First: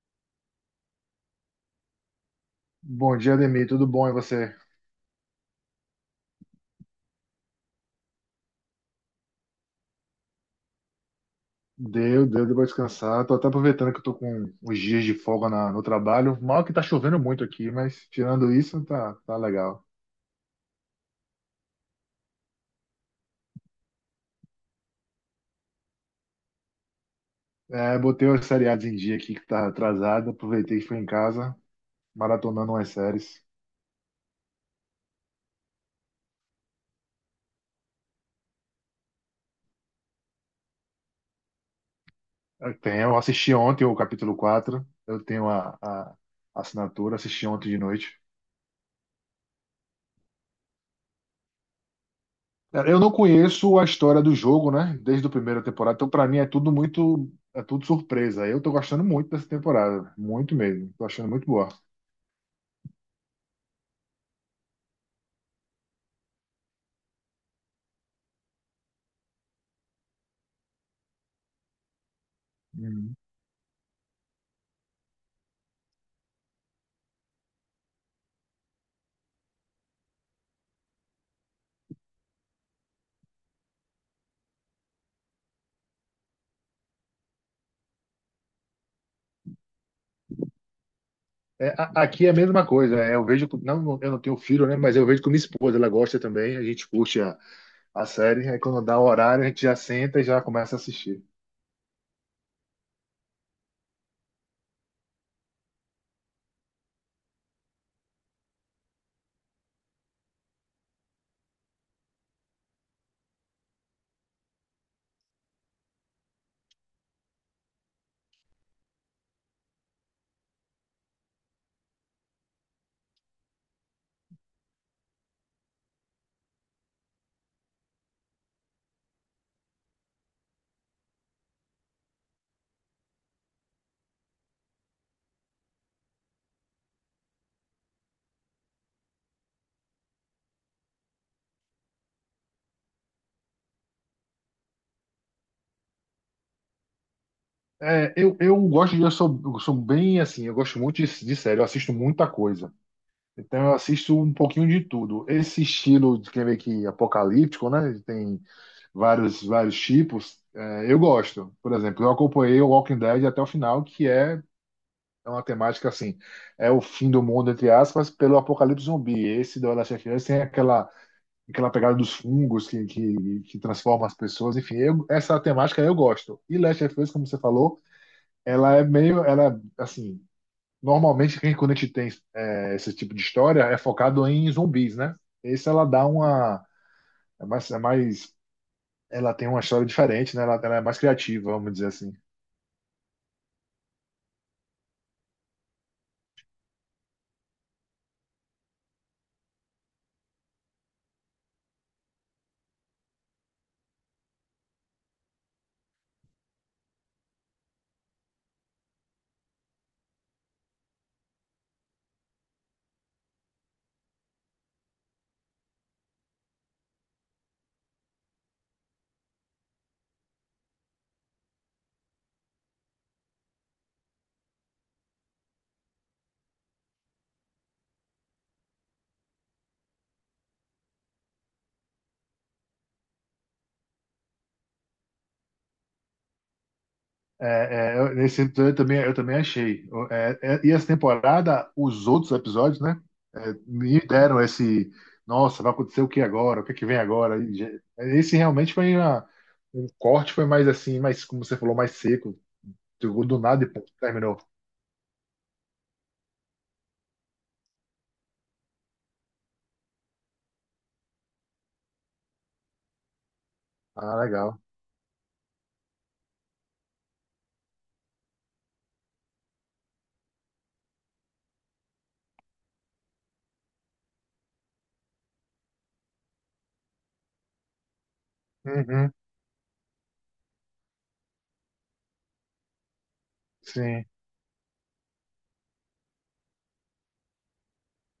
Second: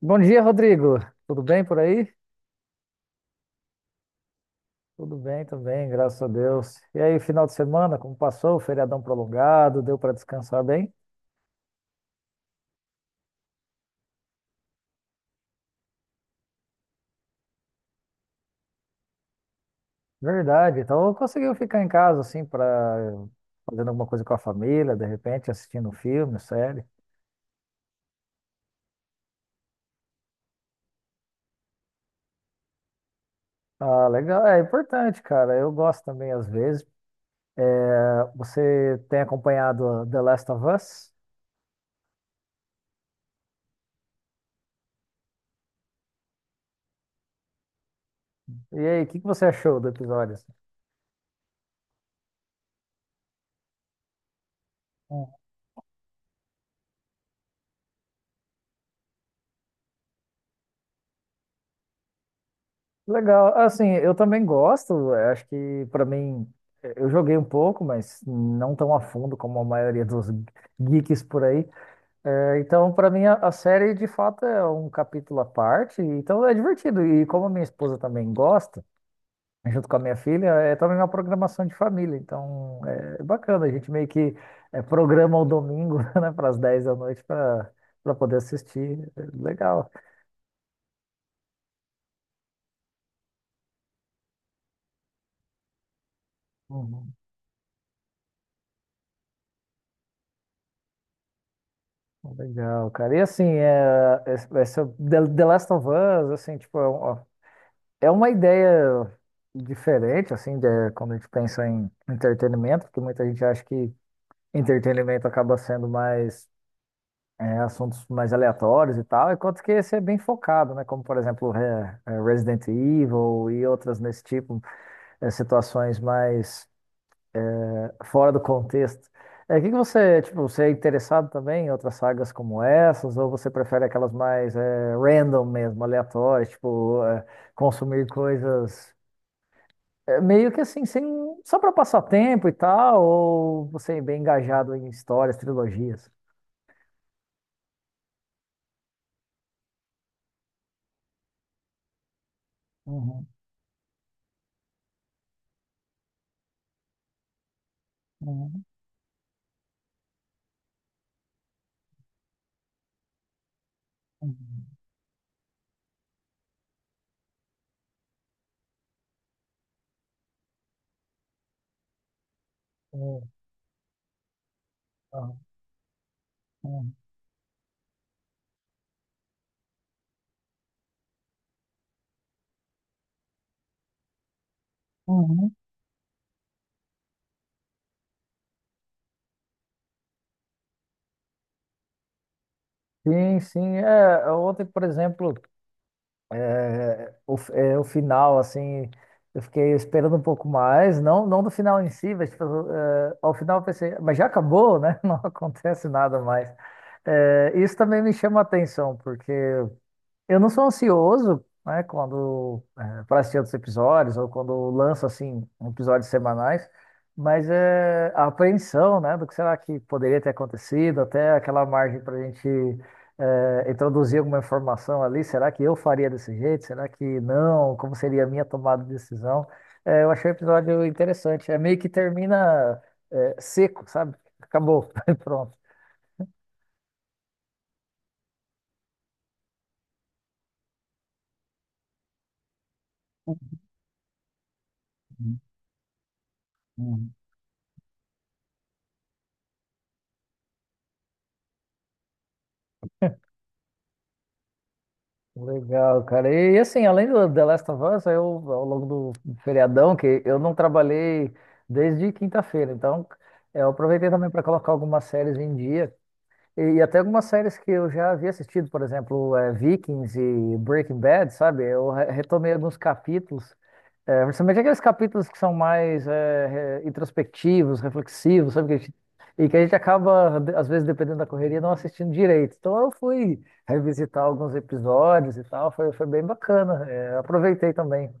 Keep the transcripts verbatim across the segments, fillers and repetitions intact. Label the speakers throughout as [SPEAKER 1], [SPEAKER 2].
[SPEAKER 1] Bom dia, Rodrigo. Tudo bem por aí?
[SPEAKER 2] Bom dia, Ademir. Tudo bom? E você?
[SPEAKER 1] Tudo bem também, graças a Deus. E aí, final de semana, como passou? Feriadão prolongado, deu para descansar bem?
[SPEAKER 2] Deu, deu, deu pra descansar. Tô até aproveitando que eu tô com uns dias de folga na- no trabalho. Mal que tá chovendo muito aqui, mas tirando isso, tá, tá legal.
[SPEAKER 1] Verdade. Então, conseguiu ficar em casa assim para fazendo alguma coisa com a família, de repente assistindo um filme, série.
[SPEAKER 2] É, botei os seriados em dia aqui que tá atrasado. Aproveitei que fui em casa, maratonando umas séries.
[SPEAKER 1] Ah, legal. É importante, cara. Eu gosto também às vezes. Você tem acompanhado The Last of Us?
[SPEAKER 2] Eu tenho, eu assisti ontem o capítulo quatro. Eu tenho a, a assinatura, assisti ontem de noite.
[SPEAKER 1] E aí, o que que você achou do episódio, assim?
[SPEAKER 2] Cara, eu não conheço a história do jogo, né? Desde a primeira temporada, então pra mim é tudo muito, é tudo surpresa. Eu tô gostando muito dessa temporada, muito mesmo. Tô achando muito boa.
[SPEAKER 1] Legal. Assim, eu também gosto. eh, Acho que pra mim eh, eu joguei um pouco, mas não tão a fundo como a maioria dos geeks por aí. Eh, então, pra
[SPEAKER 2] Uhum.
[SPEAKER 1] mim a, a série de fato é um capítulo à parte. Então é divertido. E como a minha esposa também gosta, junto com a minha filha, é também uma programação de família. Então é bacana. A gente meio que eh, programa o domingo, né, para as dez da noite para para poder assistir. É legal.
[SPEAKER 2] É, a- aqui é a mesma coisa. é, Eu vejo, com- não, eu não tenho filho, né? Mas eu vejo com minha esposa, ela gosta também. A gente
[SPEAKER 1] Uhum.
[SPEAKER 2] curte a, a série. Aí quando dá o horário, a gente já senta e já começa a assistir.
[SPEAKER 1] Legal, cara. E assim, é, es- essa The The Last of Us, assim, tipo, é um- é uma ideia diferente, assim, de, quando a gente pensa em entretenimento, porque muita gente acha que entretenimento acaba sendo mais é, assuntos mais aleatórios e tal, enquanto que esse é bem focado, né? Como, por exemplo, é, é Resident Evil e outras nesse tipo, é, situações mais fora do contexto. É, que que você, tipo, você é interessado também em outras sagas como essas, ou você prefere aquelas mais é, random mesmo, aleatórias, tipo, é, consumir coisas é, meio que assim, sem, só para passar tempo e tal, ou você é bem engajado em histórias, trilogias?
[SPEAKER 2] É, eu, eu gosto de, eu sou, eu sou bem assim, eu gosto muito de, de série, eu assisto muita coisa.
[SPEAKER 1] Uhum,
[SPEAKER 2] Então eu assisto um pouquinho de tudo. Esse estilo de quem vê que apocalíptico, né? Tem
[SPEAKER 1] uhum,
[SPEAKER 2] vários, vários tipos, é, eu gosto. Por exemplo, eu acompanhei o Walking Dead até o final, que é
[SPEAKER 1] uhum,
[SPEAKER 2] é uma temática assim, é o fim do mundo, entre aspas, pelo apocalipse zumbi. Esse do Last of Us tem aquela, aquela pegada dos fungos que,
[SPEAKER 1] uhum,
[SPEAKER 2] que, que transforma as pessoas. Enfim, eu- essa temática eu gosto. E Last
[SPEAKER 1] uhum,
[SPEAKER 2] of Us, como você falou, ela é meio, ela, assim, normalmente quem, quando a gente tem é, esse tipo de história é focado em zumbis, né?
[SPEAKER 1] uhum.
[SPEAKER 2] Esse ela dá uma, é mais, é mais ela tem uma história diferente, né? Ela, ela é mais criativa, vamos dizer assim.
[SPEAKER 1] Sim, sim. É, ontem, por exemplo. É, o, é, o final, assim, eu fiquei esperando um pouco mais, não, não do final em si, mas tipo, é, ao final eu pensei, mas já acabou, né? Não acontece nada mais. É, isso também me chama a atenção, porque eu não sou ansioso, né, quando é, para assistir outros episódios ou quando lança assim episódios semanais, mas é a apreensão, né, do que será que poderia ter acontecido, até aquela margem para a gente é, introduzir alguma informação ali. Será que eu faria desse jeito? Será que não? Como seria a minha tomada de decisão? É, eu achei o episódio interessante. É meio que termina é, seco, sabe? Acabou, pronto.
[SPEAKER 2] É, é, eu- nesse episódio eu também, eu também achei. O- é, é, e essa temporada, os outros episódios, né? é, me deram esse.
[SPEAKER 1] Uhum,
[SPEAKER 2] Nossa, vai acontecer o que agora? O que é que vem
[SPEAKER 1] uhum.
[SPEAKER 2] agora? E já- Esse realmente foi uma, um corte, foi mais assim, mais, como você falou, mais seco. Chegou do nada e pum, terminou.
[SPEAKER 1] Legal, cara. E, assim, além do The Last of Us, eu, ao longo do feriadão, que eu não trabalhei desde quinta-feira, então é, eu aproveitei
[SPEAKER 2] Ah,
[SPEAKER 1] também para
[SPEAKER 2] legal.
[SPEAKER 1] colocar algumas séries em dia. E, e até algumas séries que eu já havia assistido, por exemplo, é, Vikings e Breaking Bad, sabe? Eu re- retomei alguns capítulos é, principalmente aqueles capítulos que são mais é, re- introspectivos, reflexivos, sabe? Que a gente-
[SPEAKER 2] Uhum,
[SPEAKER 1] e que a gente acaba, de- às vezes, dependendo da correria, não assistindo direito. Então eu fui
[SPEAKER 2] sim.
[SPEAKER 1] revisitar alguns episódios e tal, foi, foi bem bacana. É, aproveitei também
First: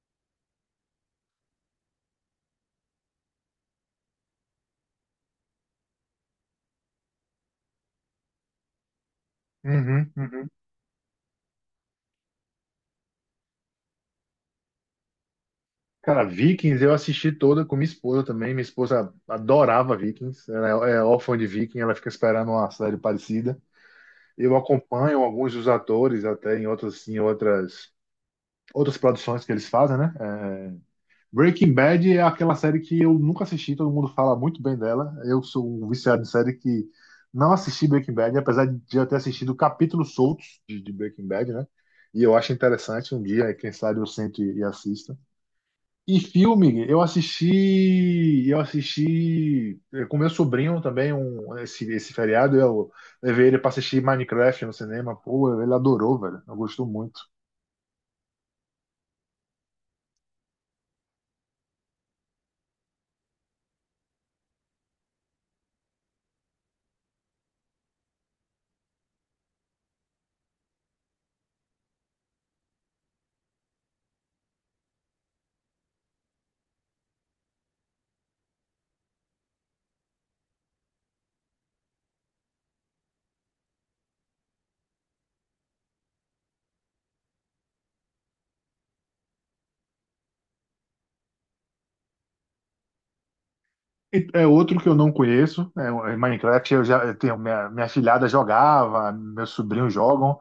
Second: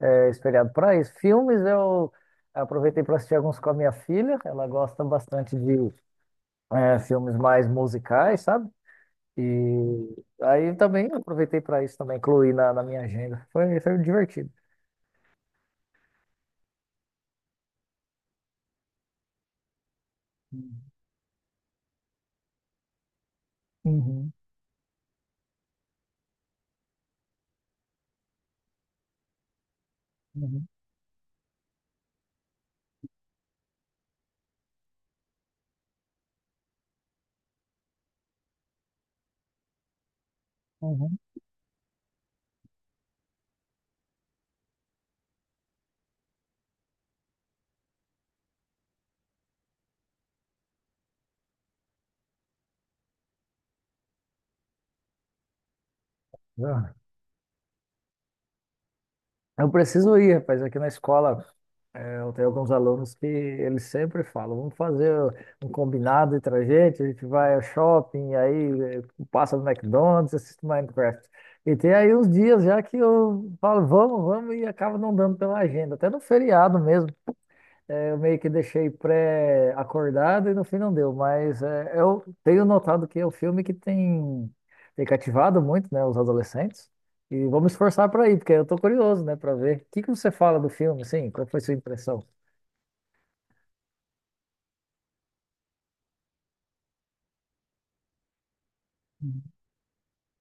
[SPEAKER 1] é, esse feriado para isso. Filmes eu aproveitei para assistir alguns com a minha filha, ela gosta bastante de é, filmes mais musicais, sabe?
[SPEAKER 2] Uhum,
[SPEAKER 1] E
[SPEAKER 2] uhum.
[SPEAKER 1] aí também aproveitei para isso também, incluí na, na minha agenda. Foi, foi divertido.
[SPEAKER 2] Cara, Vikings eu assisti toda com minha esposa também. Minha esposa adorava Vikings, ela é é órfã de Viking, ela fica esperando uma série parecida.
[SPEAKER 1] Uhum.
[SPEAKER 2] Eu acompanho alguns dos atores até em outras, em outras, outras produções que eles fazem, né?
[SPEAKER 1] Uhum.
[SPEAKER 2] É, Breaking Bad é aquela série que eu nunca assisti, todo mundo fala muito bem dela. Eu sou um viciado em série que não assisti Breaking Bad, apesar de já ter assistido capítulos soltos de, de
[SPEAKER 1] Uhum.
[SPEAKER 2] Breaking Bad, né? E eu acho interessante um dia, quem sabe eu sento e e assisto. E filme, eu assisti, eu assisti eh, com meu sobrinho também um, esse, esse feriado, eu levei ele para assistir Minecraft no cinema, pô, ele adorou, velho, eu gostou
[SPEAKER 1] Ah,
[SPEAKER 2] muito.
[SPEAKER 1] eu preciso ir, rapaz, aqui na escola. É, eu tenho alguns alunos que eles sempre falam, vamos fazer um combinado entre a gente, a gente vai ao shopping, aí é, passa no McDonald's, assiste Minecraft. E tem aí uns dias já que eu falo, vamos, vamos, e acaba não dando pela agenda, até no feriado mesmo. É, eu meio que deixei pré-acordado e no fim não deu, mas é, eu tenho notado que é um filme que tem, tem cativado muito, né, os adolescentes. E vamos esforçar para ir, porque eu tô curioso, né, para ver. O que que você fala do filme, assim? Qual foi sua impressão?
[SPEAKER 2] E é outro que eu não conheço, né, Minecraft eu já eu tenho, minha, minha filhada jogava,
[SPEAKER 1] Hum,
[SPEAKER 2] meus sobrinhos jogam,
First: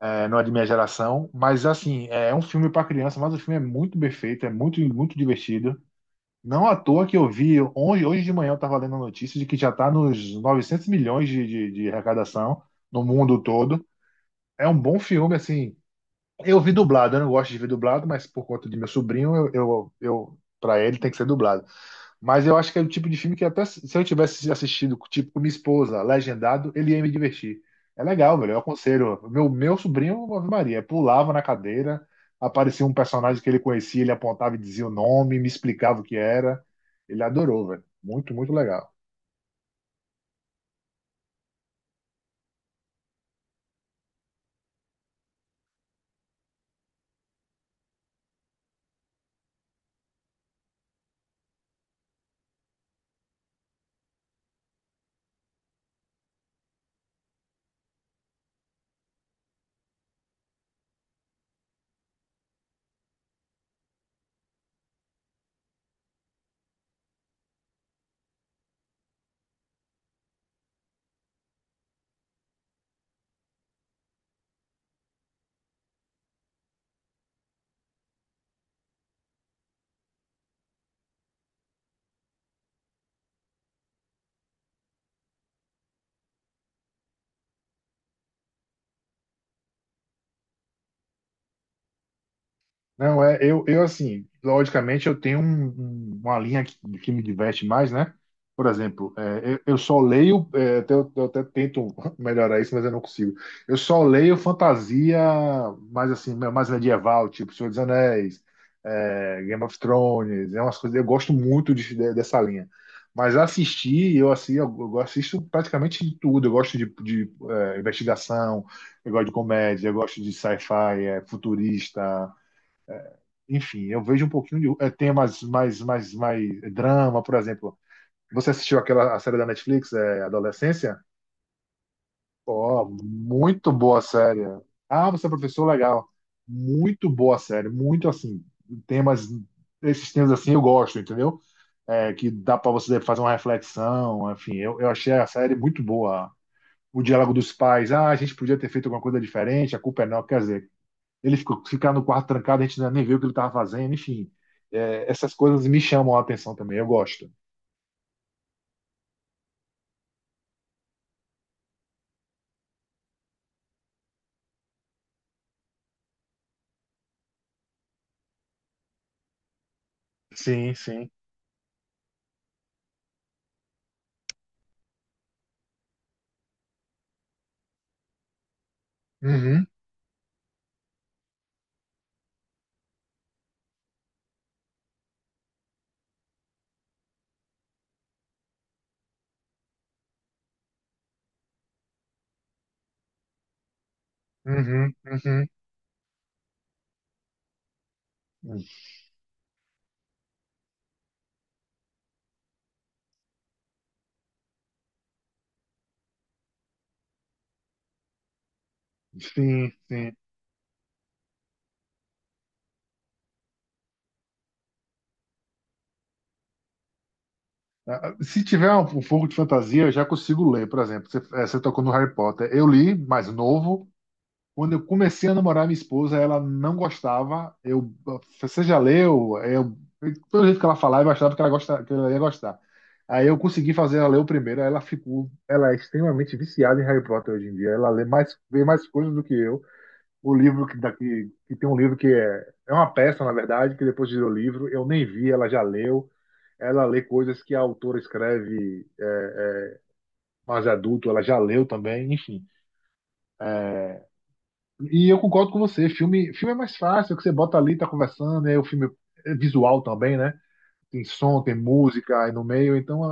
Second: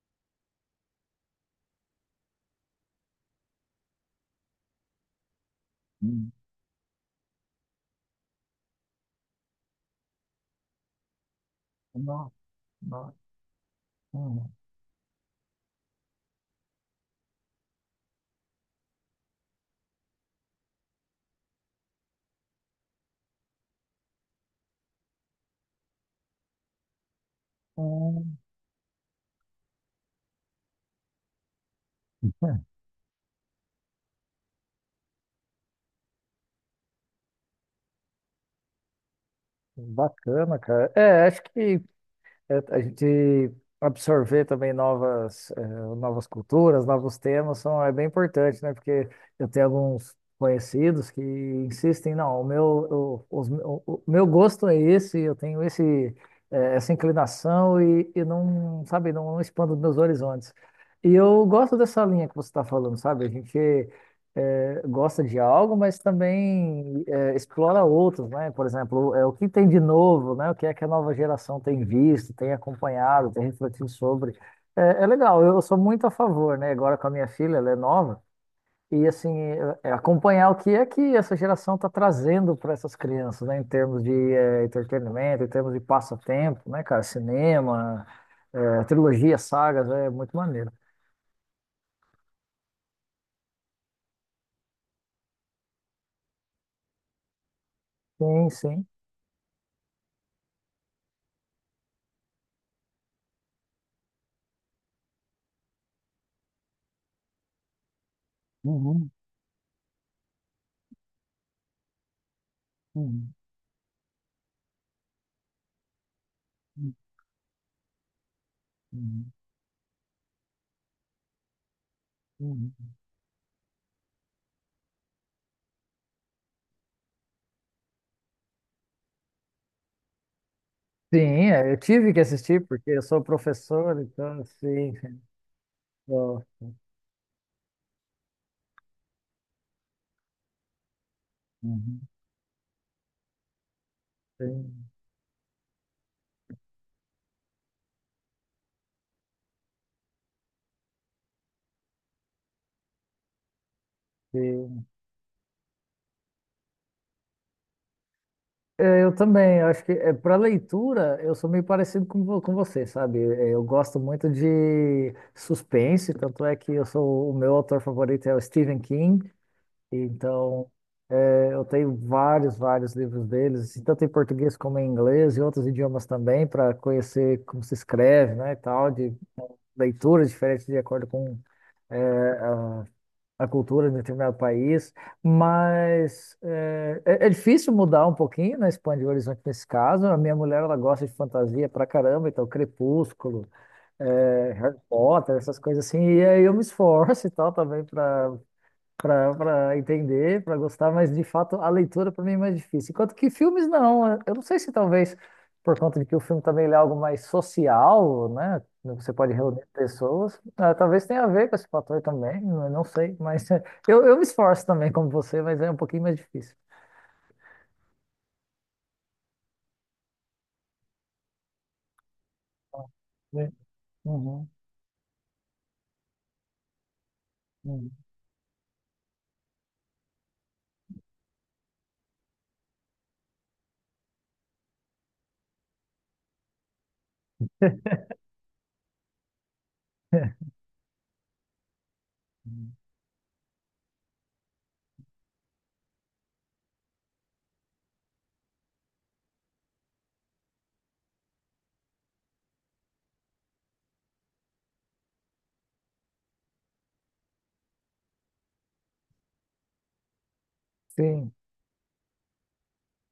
[SPEAKER 2] eh, não é de minha geração, mas assim, é um filme para criança, mas o filme é muito bem feito, é muito, muito divertido.
[SPEAKER 1] hum.
[SPEAKER 2] Não à toa que eu vi, hoje, hoje de manhã eu estava lendo a notícia de que já está nos novecentos milhões de, de, de
[SPEAKER 1] Nossa,
[SPEAKER 2] arrecadação no
[SPEAKER 1] nossa.
[SPEAKER 2] mundo todo.
[SPEAKER 1] Hum,
[SPEAKER 2] É um bom filme, assim. Eu vi dublado, eu não gosto de ver dublado, mas por conta de meu sobrinho, eu, eu, eu para ele tem que ser dublado. Mas eu acho que é o tipo de filme que até se se eu tivesse assistido, tipo, com minha esposa, legendado, ele ia me divertir. É legal,
[SPEAKER 1] hum.
[SPEAKER 2] velho. Eu aconselho. Meu, meu sobrinho, Ave Maria, pulava na cadeira, aparecia um personagem que ele conhecia, ele apontava e dizia o nome, me explicava o que era. Ele adorou, velho. Muito, muito legal.
[SPEAKER 1] Bacana, cara. É, acho que é, a gente absorver também novas, eh, novas culturas, novos temas são, é bem importante, né? Porque eu tenho alguns conhecidos que insistem, não, o meu, o, os- o- o meu gosto é esse, eu tenho esse, eh, essa inclinação e, e não, sabe, não expando meus horizontes. E eu gosto dessa linha que você está falando, sabe? A gente eh, gosta de algo, mas também é, explora outros, né? Por exemplo, é, o que tem de novo, né? O que é que a nova geração tem visto, tem acompanhado, tem refletido sobre. É, é legal, eu sou muito a favor, né? Agora com a minha filha, ela é nova, e assim, é- é acompanhar o que é que essa geração está trazendo para essas crianças, né? Em termos de é, entretenimento, em termos de passatempo, né, cara? Cinema, é, trilogia, sagas, é muito maneiro.
[SPEAKER 2] Não, é, eu, eu assim, logicamente eu tenho um- um- uma linha que, que me diverte mais, né?
[SPEAKER 1] Sim,
[SPEAKER 2] Por
[SPEAKER 1] sim.
[SPEAKER 2] exemplo, é, eu, eu só leio, é, até- eu, eu até tento melhorar isso, mas eu não consigo. Eu só leio fantasia mais assim, mais medieval, tipo Senhor dos Anéis,
[SPEAKER 1] Uhum,
[SPEAKER 2] é, Game of Thrones, é umas coisas, eu gosto muito de- de- dessa linha.
[SPEAKER 1] uhum,
[SPEAKER 2] Mas assistir, eu assim, eu, eu assisto praticamente de tudo. Eu gosto de, de, é, investigação, eu gosto de
[SPEAKER 1] uhum.
[SPEAKER 2] comédia, eu gosto de sci-fi, é, futurista
[SPEAKER 1] Uhum.
[SPEAKER 2] enfim, eu vejo um pouquinho de é, temas mais, mais, mais drama, por exemplo. Você assistiu aquela a série da Netflix, é, Adolescência?
[SPEAKER 1] Sim, é, eu tive que assistir
[SPEAKER 2] Ó,
[SPEAKER 1] porque eu sou
[SPEAKER 2] muito
[SPEAKER 1] professor,
[SPEAKER 2] boa
[SPEAKER 1] então
[SPEAKER 2] série.
[SPEAKER 1] assim,
[SPEAKER 2] Ah, você é professor, legal.
[SPEAKER 1] gosto.
[SPEAKER 2] Muito boa série, muito assim, temas, esses temas assim eu gosto, entendeu?
[SPEAKER 1] Uhum.
[SPEAKER 2] É, que dá para você fazer uma reflexão, enfim, eu,
[SPEAKER 1] Sim,
[SPEAKER 2] eu achei a série muito boa. O diálogo dos pais, ah, a gente podia ter feito alguma coisa diferente, a culpa é não, quer dizer, ele ficou, ficar no quarto trancado, a gente nem viu o que ele estava fazendo, enfim.
[SPEAKER 1] sim.
[SPEAKER 2] É, essas coisas me chamam a atenção também, eu gosto.
[SPEAKER 1] Eu também, eu acho que é, para leitura eu sou meio parecido com, vo- com você, sabe? É, eu gosto muito de suspense, tanto é que eu sou o meu autor favorito é o Stephen King, então
[SPEAKER 2] Sim, sim.
[SPEAKER 1] é, eu tenho vários, vários livros deles, assim, tanto em português como em inglês e outros idiomas também, para conhecer como se escreve, né, e tal, de
[SPEAKER 2] Uhum,
[SPEAKER 1] leituras diferentes de acordo com a cultura de um determinado país, mas eh, é, é difícil mudar um pouquinho, né, expandir o horizonte nesse caso. A minha mulher, ela gosta de fantasia pra caramba, então Crepúsculo, eh, Harry
[SPEAKER 2] uhum,
[SPEAKER 1] Potter,
[SPEAKER 2] uhum.
[SPEAKER 1] essas coisas assim, e aí eu me esforço e tal também para para entender, para gostar, mas de fato a leitura para mim é mais difícil. Enquanto que filmes não, eu não sei se talvez por conta de que o filme também ele é algo mais social, né? Né, você pode reunir
[SPEAKER 2] Sim, sim.
[SPEAKER 1] pessoas, ah, talvez tenha a ver com esse fator também, eu não sei, mas eh, eu, eu me esforço também como você, mas é um pouquinho mais difícil.
[SPEAKER 2] Ah, ah, Se tiver um um pouco de fantasia, eu já consigo ler, por exemplo. Você, eh, você tocou no Harry Potter. Eu li, mais
[SPEAKER 1] Sim.
[SPEAKER 2] novo,
[SPEAKER 1] Uhum,
[SPEAKER 2] quando eu comecei a namorar minha esposa, ela não gostava.
[SPEAKER 1] uhum.
[SPEAKER 2] Eu, você já leu? Eu, pelo jeito que ela falava, eu achava que ela, gosta, que ela ia gostar. Aí eu consegui fazer ela ler o primeiro. Aí Ela ficou, ela é extremamente viciada em Harry Potter hoje em dia. Ela lê mais, vê mais coisas do que eu. O livro que daqui, que tem um livro que é, é uma peça, na verdade, que depois virou livro. Eu nem vi, ela já leu. Ela lê coisas que a autora escreve é, é, mais adulto, ela já leu também, enfim. E eu concordo com você, filme, filme é mais fácil, que você bota ali, tá conversando, é o filme é visual também, né? Tem
[SPEAKER 1] Sim.
[SPEAKER 2] som, tem música aí no meio, então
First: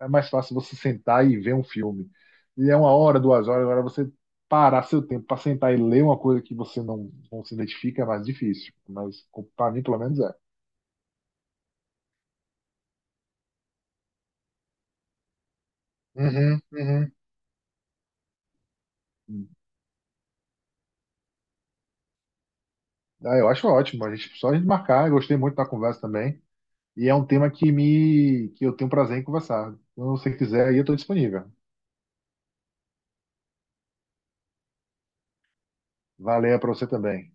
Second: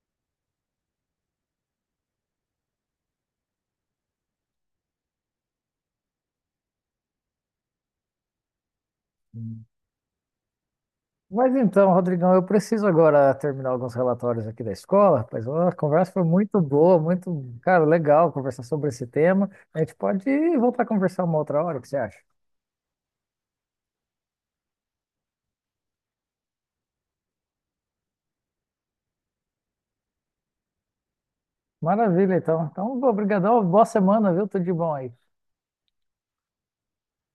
[SPEAKER 2] é, é mais fácil você sentar e ver um filme. E é uma hora, duas horas, agora você parar seu tempo para sentar e ler uma coisa que você não, não se identifica é mais difícil, mas para mim pelo menos é.
[SPEAKER 1] Mas então, Rodrigão, eu preciso agora terminar alguns relatórios aqui da escola, rapaz. Ó, a conversa foi
[SPEAKER 2] Uhum,
[SPEAKER 1] muito boa,
[SPEAKER 2] uhum.
[SPEAKER 1] muito, cara, legal conversar sobre esse tema. A gente pode voltar a conversar uma outra hora, o que você acha?
[SPEAKER 2] Ah, eu acho ótimo, a gente, só a gente marcar, eu gostei muito da conversa também, e é um tema que me que eu tenho prazer em conversar. Então, se você quiser, aí eu estou disponível.
[SPEAKER 1] Maravilha, então. Então, obrigadão, boa semana, viu? Tudo de bom aí.
[SPEAKER 2] Valeu para você também.